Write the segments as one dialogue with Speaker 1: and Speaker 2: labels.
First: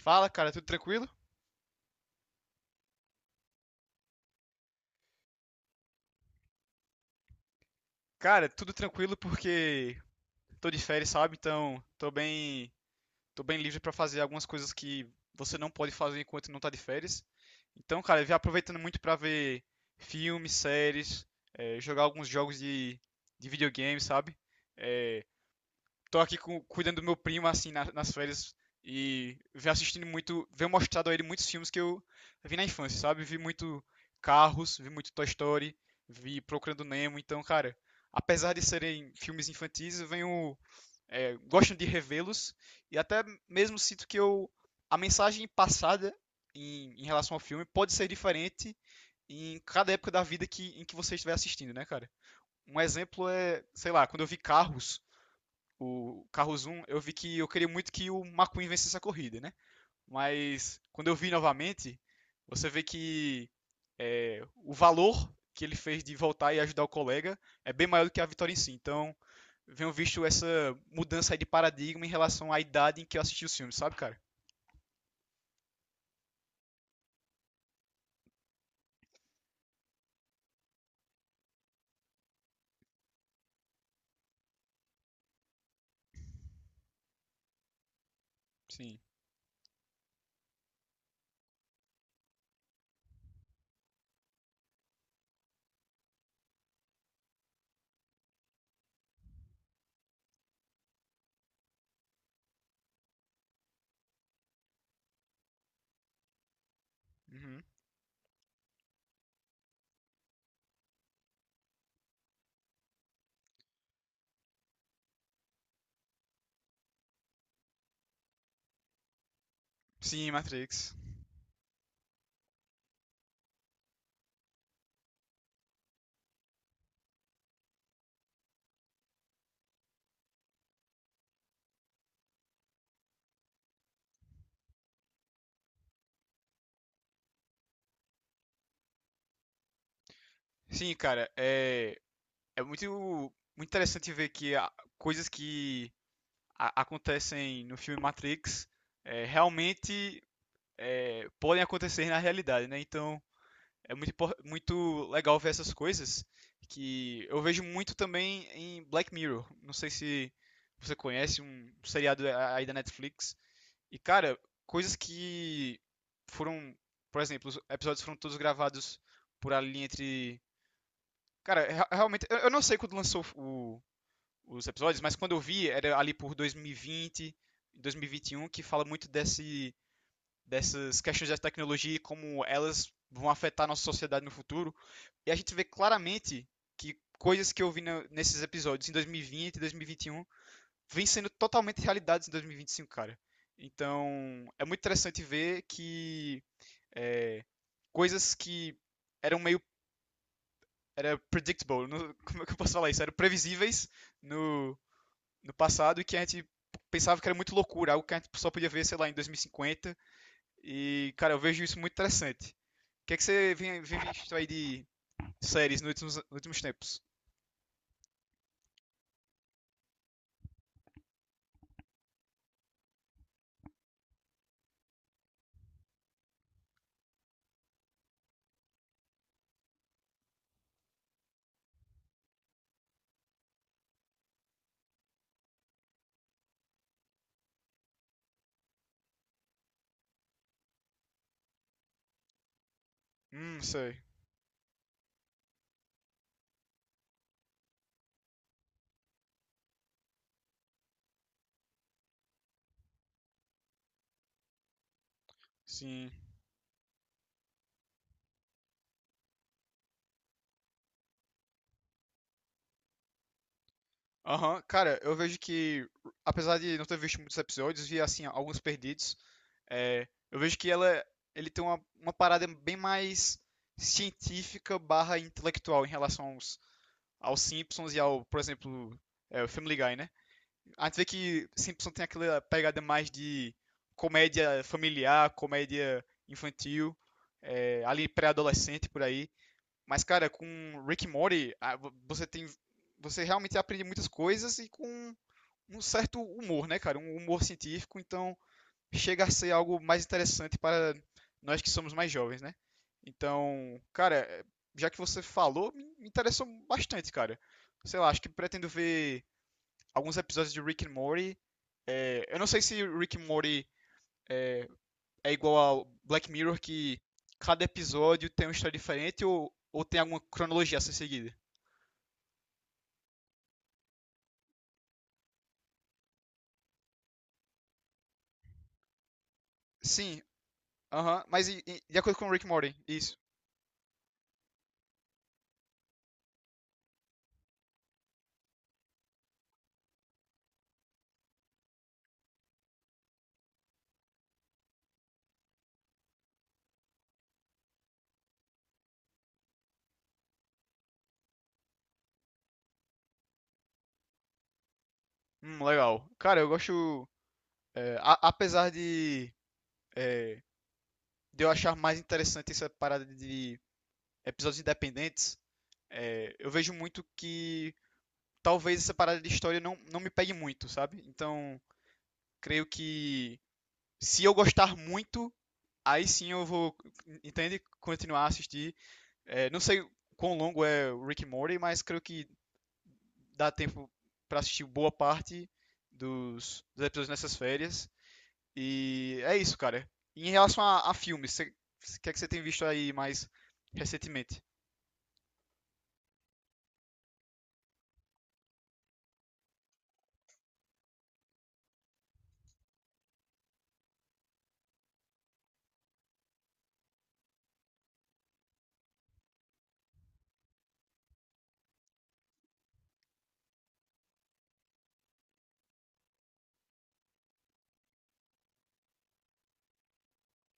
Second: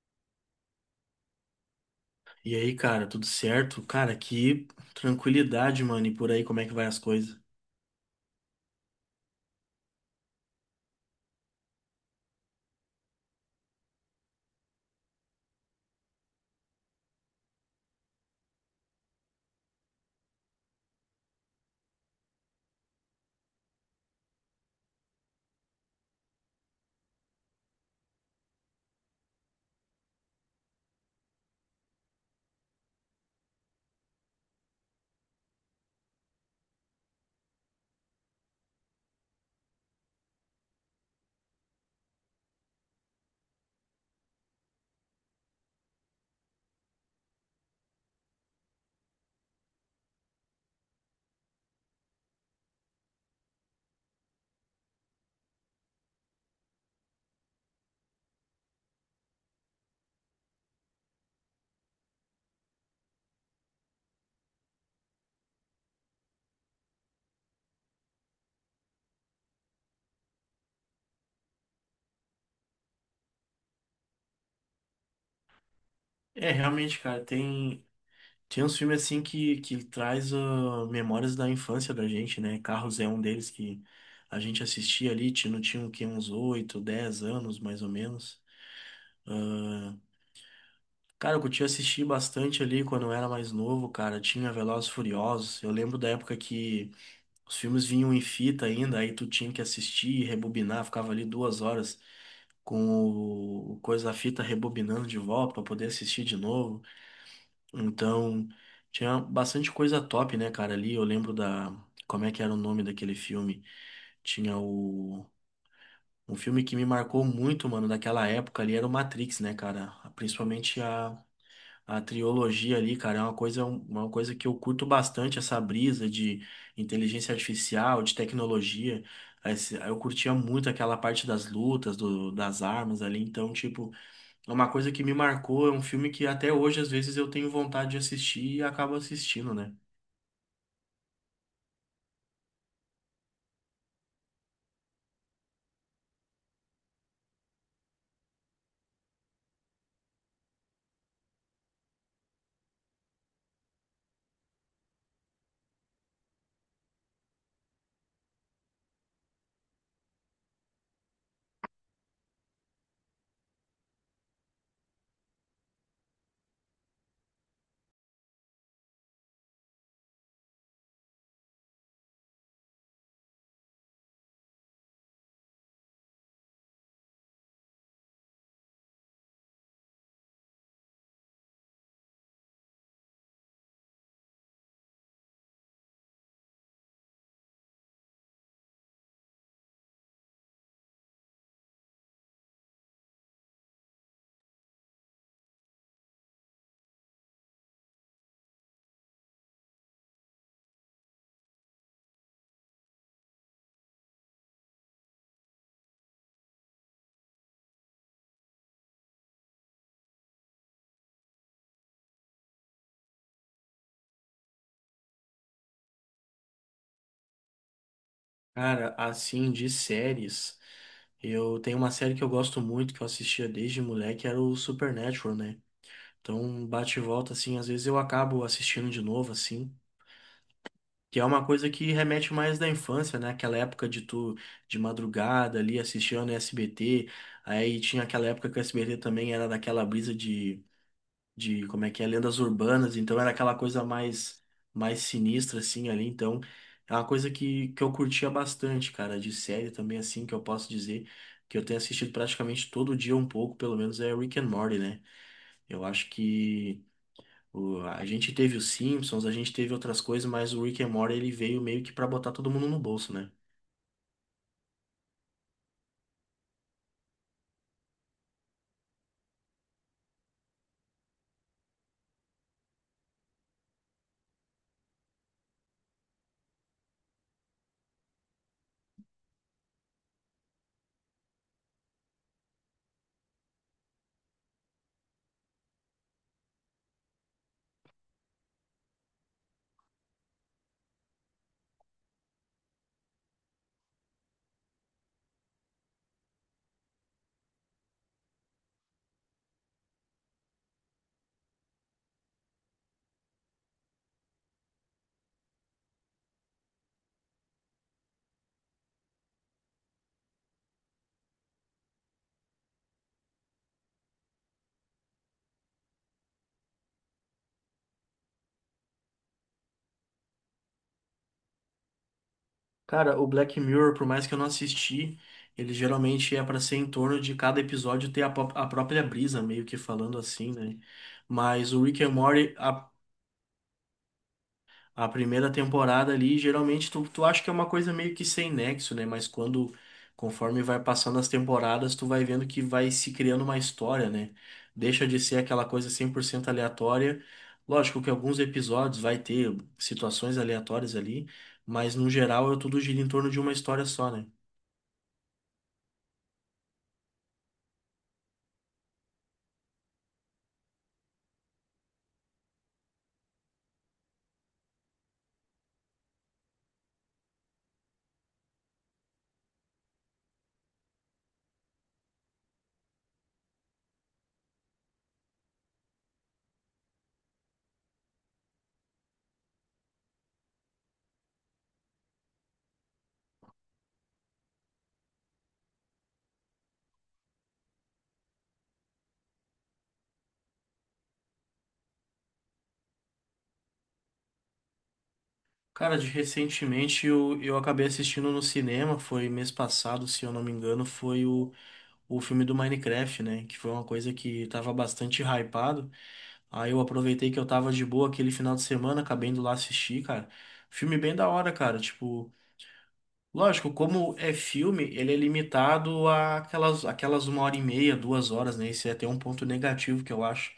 Speaker 1: Fala, cara, tudo tranquilo?
Speaker 2: E aí, cara, tudo certo? Cara, que tranquilidade, mano. E por aí, como é que vai as coisas?
Speaker 1: Cara, tudo tranquilo porque tô de férias, sabe? Então, tô bem livre pra fazer algumas coisas que você não pode fazer enquanto não tá de férias. Então, cara, eu vim aproveitando muito pra ver filmes, séries, jogar alguns jogos de videogame, sabe? Eh, Tô aqui cuidando do meu primo, assim, nas férias. E venho assistindo muito, venho mostrado a ele muitos filmes que eu vi na infância, sabe? Vi muito Carros, vi muito Toy Story, vi Procurando Nemo. Então, cara, apesar de serem filmes infantis, eu venho, gosto de revê-los. E até mesmo sinto que eu, a mensagem passada em relação ao filme pode ser diferente em cada época da vida em que você estiver assistindo, né, cara? Um exemplo é, sei lá, quando eu vi Carros, o Carros um eu vi que eu queria muito que o McQueen vencesse a corrida, né? Mas quando eu vi novamente, você vê que o valor que ele fez de voltar e ajudar o colega é bem maior do que a vitória em si. Então, venho visto essa mudança aí de paradigma em relação à idade em que eu assisti os filmes, sabe, cara?
Speaker 2: É, realmente, cara, tem uns filmes assim que traz memórias da infância da gente, né? Carros é um deles que a gente assistia ali, tinha, não tinha o quê? Uns 8, 10 anos, mais ou menos.
Speaker 1: Sim.
Speaker 2: Cara, eu curti assistir bastante ali quando eu era mais novo, cara. Tinha Velozes e Furiosos. Eu lembro da época que os filmes vinham em fita ainda, aí tu tinha que assistir e rebobinar, ficava ali 2 horas com o coisa da fita rebobinando de volta para poder assistir de novo.
Speaker 1: Uhum.
Speaker 2: Então, tinha bastante coisa top, né, cara, ali. Eu lembro da, como é que era o nome daquele filme? Tinha o, um filme que me marcou muito, mano, daquela época ali era o Matrix, né, cara?
Speaker 1: Sim,
Speaker 2: Principalmente
Speaker 1: Matrix.
Speaker 2: a trilogia ali, cara, é uma coisa que eu curto bastante, essa brisa de inteligência artificial, de tecnologia. Eu curtia muito aquela parte das lutas, do, das armas ali, então, tipo, uma coisa que me marcou é um filme que até hoje, às vezes, eu tenho vontade de assistir e acabo assistindo, né?
Speaker 1: Sim, cara, é muito, muito interessante ver que coisas que acontecem no filme Matrix, realmente podem acontecer na realidade, né? Então é muito legal ver essas coisas que eu vejo muito também em Black Mirror. Não sei se você conhece um seriado aí da Netflix. E cara, coisas que foram, por exemplo, os episódios foram todos gravados por ali entre, cara, realmente eu não sei quando lançou os episódios, mas quando eu vi era ali por 2020, 2021 que fala muito desse dessas questões da tecnologia e como elas vão afetar a nossa sociedade no futuro. E a gente vê claramente que coisas que eu vi nesses episódios em 2020 e 2021 vêm sendo totalmente realidades em 2025, cara. Então, é muito interessante ver que é, coisas que eram meio era predictable, não- como é que eu posso falar isso? Eram previsíveis no, no passado e que a gente pensava que era muito loucura, algo que a gente só podia ver, sei lá, em 2050 e, cara, eu vejo isso muito interessante. O que é que você vem visto aí de séries nos últimos tempos?
Speaker 2: Cara, assim, de séries, eu tenho uma série que eu gosto muito, que eu assistia desde moleque, era o Supernatural, né? Então, bate e volta, assim, às vezes eu acabo assistindo de novo, assim. Que é uma coisa que remete mais da infância, né? Aquela época de tu, de madrugada ali, assistindo SBT. Aí tinha aquela época que o SBT também era daquela brisa de como é que é, lendas urbanas, então era aquela coisa
Speaker 1: Sei.
Speaker 2: mais, mais sinistra assim ali, então é uma coisa que eu curtia bastante, cara, de série também assim, que eu posso dizer que eu tenho assistido praticamente todo dia um pouco, pelo menos é Rick and Morty, né? Eu acho
Speaker 1: Sim.
Speaker 2: que a gente teve os Simpsons, a gente teve outras coisas, mas o Rick and Morty ele veio meio que pra botar todo mundo no bolso, né?
Speaker 1: Aham, cara, eu vejo que, apesar de não ter visto muitos episódios, vi, assim, alguns perdidos. Eu vejo que ele tem uma parada bem mais científica barra intelectual em relação aos Simpsons e ao, por exemplo, o Family Guy, né? A gente vê que Simpson tem aquela pegada mais de comédia familiar, comédia infantil, ali pré-adolescente por aí. Mas, cara, com Rick and Morty, você tem. Você realmente aprende muitas coisas e com um certo humor, né, cara? Um humor científico, então chega a ser algo mais interessante para nós que somos mais jovens, né? Então, cara, já que você falou, me interessou bastante, cara. Sei lá, acho que pretendo ver alguns episódios de Rick and Morty. É, eu não sei se Rick and Morty é, é igual ao Black Mirror, que cada episódio tem uma história diferente ou tem alguma cronologia a ser seguida.
Speaker 2: Cara, o Black Mirror, por mais que eu não assisti, ele geralmente é para ser em torno de cada episódio ter a, a própria brisa, meio que falando
Speaker 1: Sim,
Speaker 2: assim, né?
Speaker 1: aham, mas
Speaker 2: Mas o
Speaker 1: de
Speaker 2: Rick and
Speaker 1: acordo com Rick and
Speaker 2: Morty,
Speaker 1: Morty, isso.
Speaker 2: a primeira temporada ali, geralmente tu, tu acha que é uma coisa meio que sem nexo, né? Mas quando, conforme vai passando as temporadas, tu vai vendo que vai se criando uma história, né? Deixa de ser aquela coisa 100% aleatória. Lógico que alguns episódios vai ter situações aleatórias ali, mas no geral é tudo gira em torno de uma história só, né?
Speaker 1: Legal. Cara, eu gosto. Apesar é, de eu achar mais interessante essa parada de episódios independentes, eu vejo muito que talvez essa parada de história não me pegue muito, sabe? Então, creio que se eu gostar muito, aí sim eu vou, entende? Continuar a assistir. É, não sei quão longo é o Rick and Morty, mas creio que dá tempo para assistir boa parte dos episódios nessas férias. E é isso, cara. Em relação a filmes, o que é que você tem visto aí mais recentemente?
Speaker 2: Cara, de recentemente eu acabei assistindo no cinema, foi mês passado, se eu não me engano, foi o filme do Minecraft, né? Que foi uma coisa que tava bastante hypado. Aí eu aproveitei que eu tava de boa aquele final de semana, acabei indo lá assistir, cara. Filme bem da hora, cara. Tipo, lógico, como é filme, ele é limitado a aquelas, aquelas 1 hora e meia, 2 horas, né? Esse é até um ponto negativo que eu acho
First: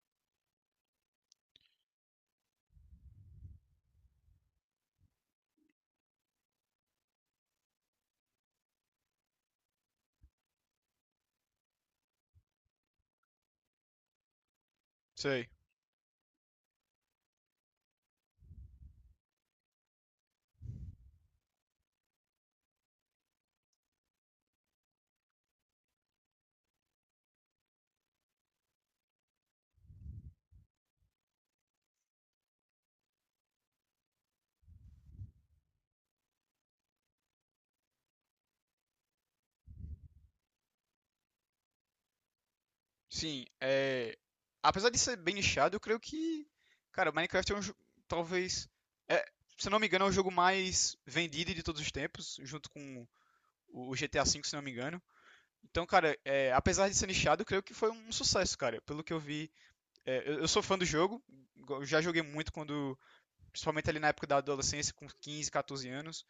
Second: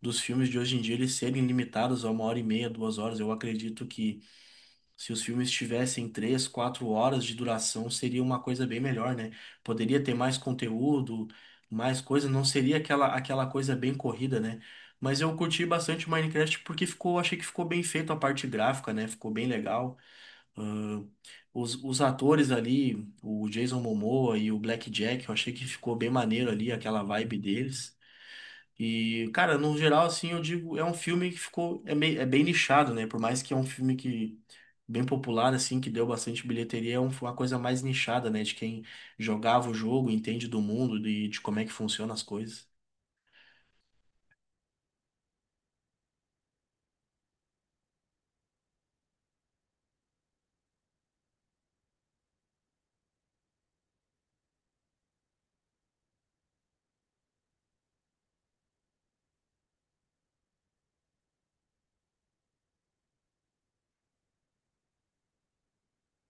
Speaker 2: dos filmes de hoje em dia, eles serem limitados a 1 hora e meia, 2 horas. Eu acredito que, se os filmes tivessem 3, 4 horas de duração, seria uma coisa bem melhor, né? Poderia ter mais conteúdo, mais coisa, não seria aquela, aquela coisa bem corrida, né? Mas eu
Speaker 1: Sei.
Speaker 2: curti bastante Minecraft porque ficou, achei que ficou bem feito a parte gráfica, né? Ficou bem legal. Ahn, os atores ali, o Jason Momoa e o Black Jack, eu achei que ficou bem maneiro ali, aquela vibe deles. E, cara, no geral, assim, eu digo, é um filme que ficou, é, meio, é bem nichado, né? Por mais que é um filme que bem popular, assim, que deu bastante bilheteria, é uma coisa mais nichada, né? De quem jogava o jogo, entende do mundo, de como é que funcionam as coisas.
Speaker 1: Sim, apesar de ser bem nichado, eu creio que, cara, Minecraft é um jogo, talvez, é, se eu não me engano, é o jogo mais vendido de todos os tempos, junto com o GTA V, se não me engano. Então, cara, apesar de ser nichado, eu creio que foi um sucesso, cara. Pelo que eu vi, eu sou fã do jogo, já joguei muito quando, principalmente ali na época da adolescência, com 15, 14 anos.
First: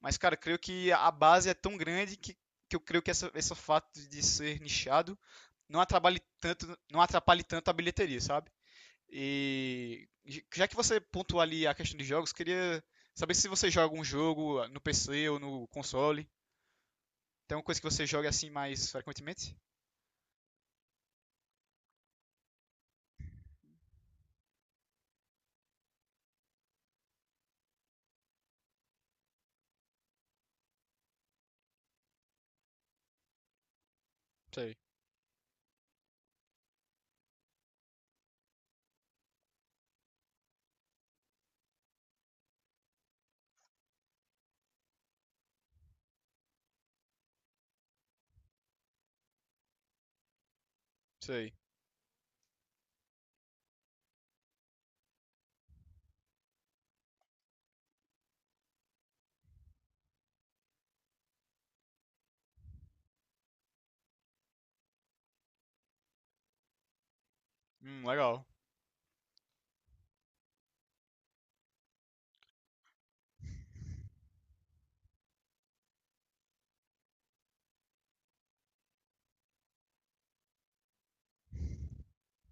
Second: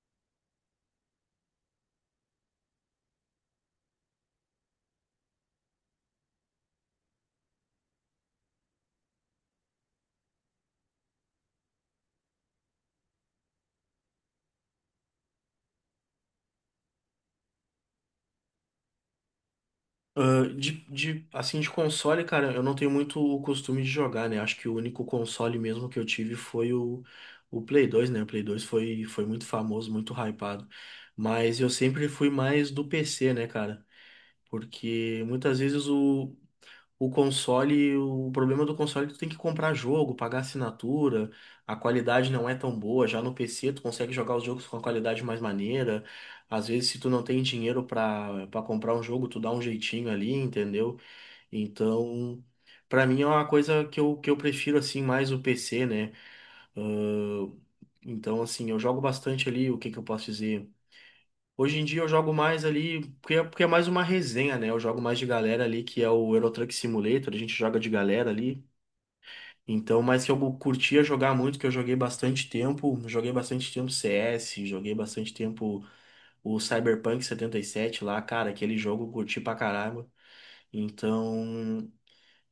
Speaker 1: Mas, cara, eu creio que a base é tão grande que eu creio que esse fato de ser nichado não atrapalhe tanto, não atrapalhe tanto a bilheteria, sabe? E já que você pontuou ali a questão de jogos, queria saber se você joga um jogo no PC ou no console. Tem uma coisa que você joga assim mais frequentemente?
Speaker 2: Ah, de, assim, de console, cara, eu não tenho muito o costume de jogar, né? Acho que o único console mesmo que eu tive foi o Play 2, né? O Play 2 foi, foi muito famoso, muito hypado. Mas eu sempre fui mais do PC, né, cara?
Speaker 1: Sei,
Speaker 2: Porque muitas vezes o console, o problema do console é que tu tem que comprar jogo, pagar assinatura, a qualidade não é tão boa. Já no PC tu consegue jogar os jogos com a qualidade mais maneira. Às vezes se tu não tem dinheiro pra para comprar um jogo, tu dá um jeitinho ali, entendeu?
Speaker 1: sei.
Speaker 2: Então, pra mim é uma coisa que eu prefiro assim mais o PC, né? Ahn, então assim, eu jogo bastante ali, o que que eu posso dizer? Hoje em dia eu jogo mais ali, porque é mais uma resenha, né? Eu jogo mais de galera ali, que é o Euro Truck Simulator, a gente joga de galera
Speaker 1: Legal.
Speaker 2: ali. Então, mas que eu curtia jogar muito, que eu joguei bastante tempo CS, joguei bastante tempo o Cyberpunk 77 lá, cara, aquele jogo eu curti pra caramba. Então,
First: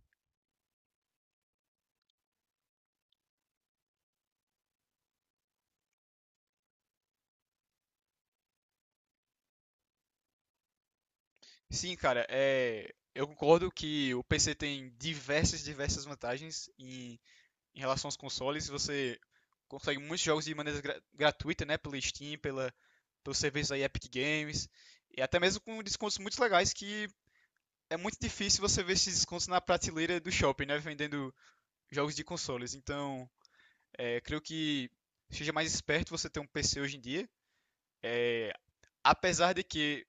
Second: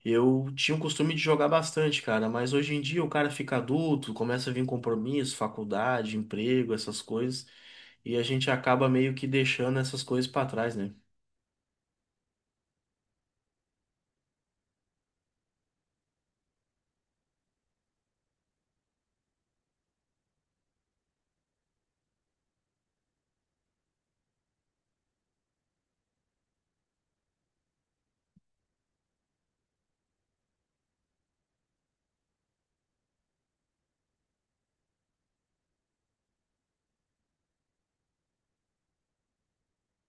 Speaker 2: eu tinha o costume de jogar bastante, cara, mas hoje em dia o cara fica adulto, começa a vir compromisso, faculdade, emprego, essas coisas, e a gente acaba meio que deixando essas coisas pra trás, né?
Speaker 1: Sim, cara, eu concordo que o PC tem diversas, diversas vantagens em relação aos consoles, você consegue muitos jogos de maneira gratuita, né? Pela Steam, pelo serviço da Epic Games. E até mesmo com descontos muito legais que é muito difícil você ver esses descontos na prateleira do shopping, né? Vendendo jogos de consoles. Então, creio que seja mais esperto você ter um PC hoje em dia. É, apesar de que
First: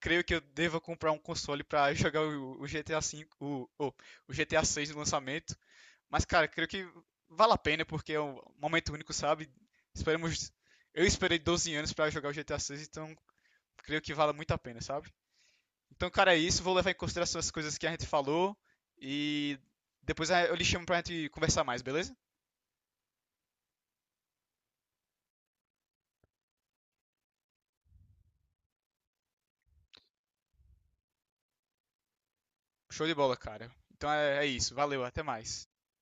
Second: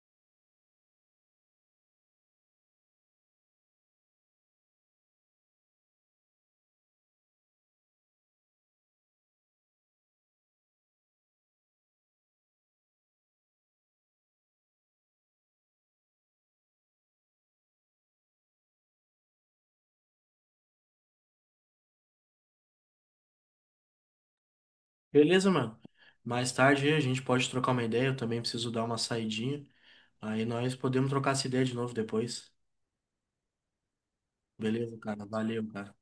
Speaker 1: creio que eu deva comprar um console para jogar o GTA V, o GTA 6 no lançamento. Mas, cara, creio que vale a pena porque é um momento único, sabe? Esperemos. Eu esperei 12 anos para jogar o GTA 6, então creio que vale muito a pena, sabe? Então, cara, é isso. Vou levar em consideração as coisas que a gente falou e depois eu lhe chamo pra gente conversar mais, beleza?
Speaker 2: Beleza, mano? Mais tarde aí a gente pode trocar uma ideia, eu também preciso dar uma saidinha, aí nós podemos trocar essa ideia de novo depois.
Speaker 1: Show de bola, cara. Então é isso.
Speaker 2: Beleza,
Speaker 1: Valeu, até
Speaker 2: cara? Valeu,
Speaker 1: mais.
Speaker 2: cara.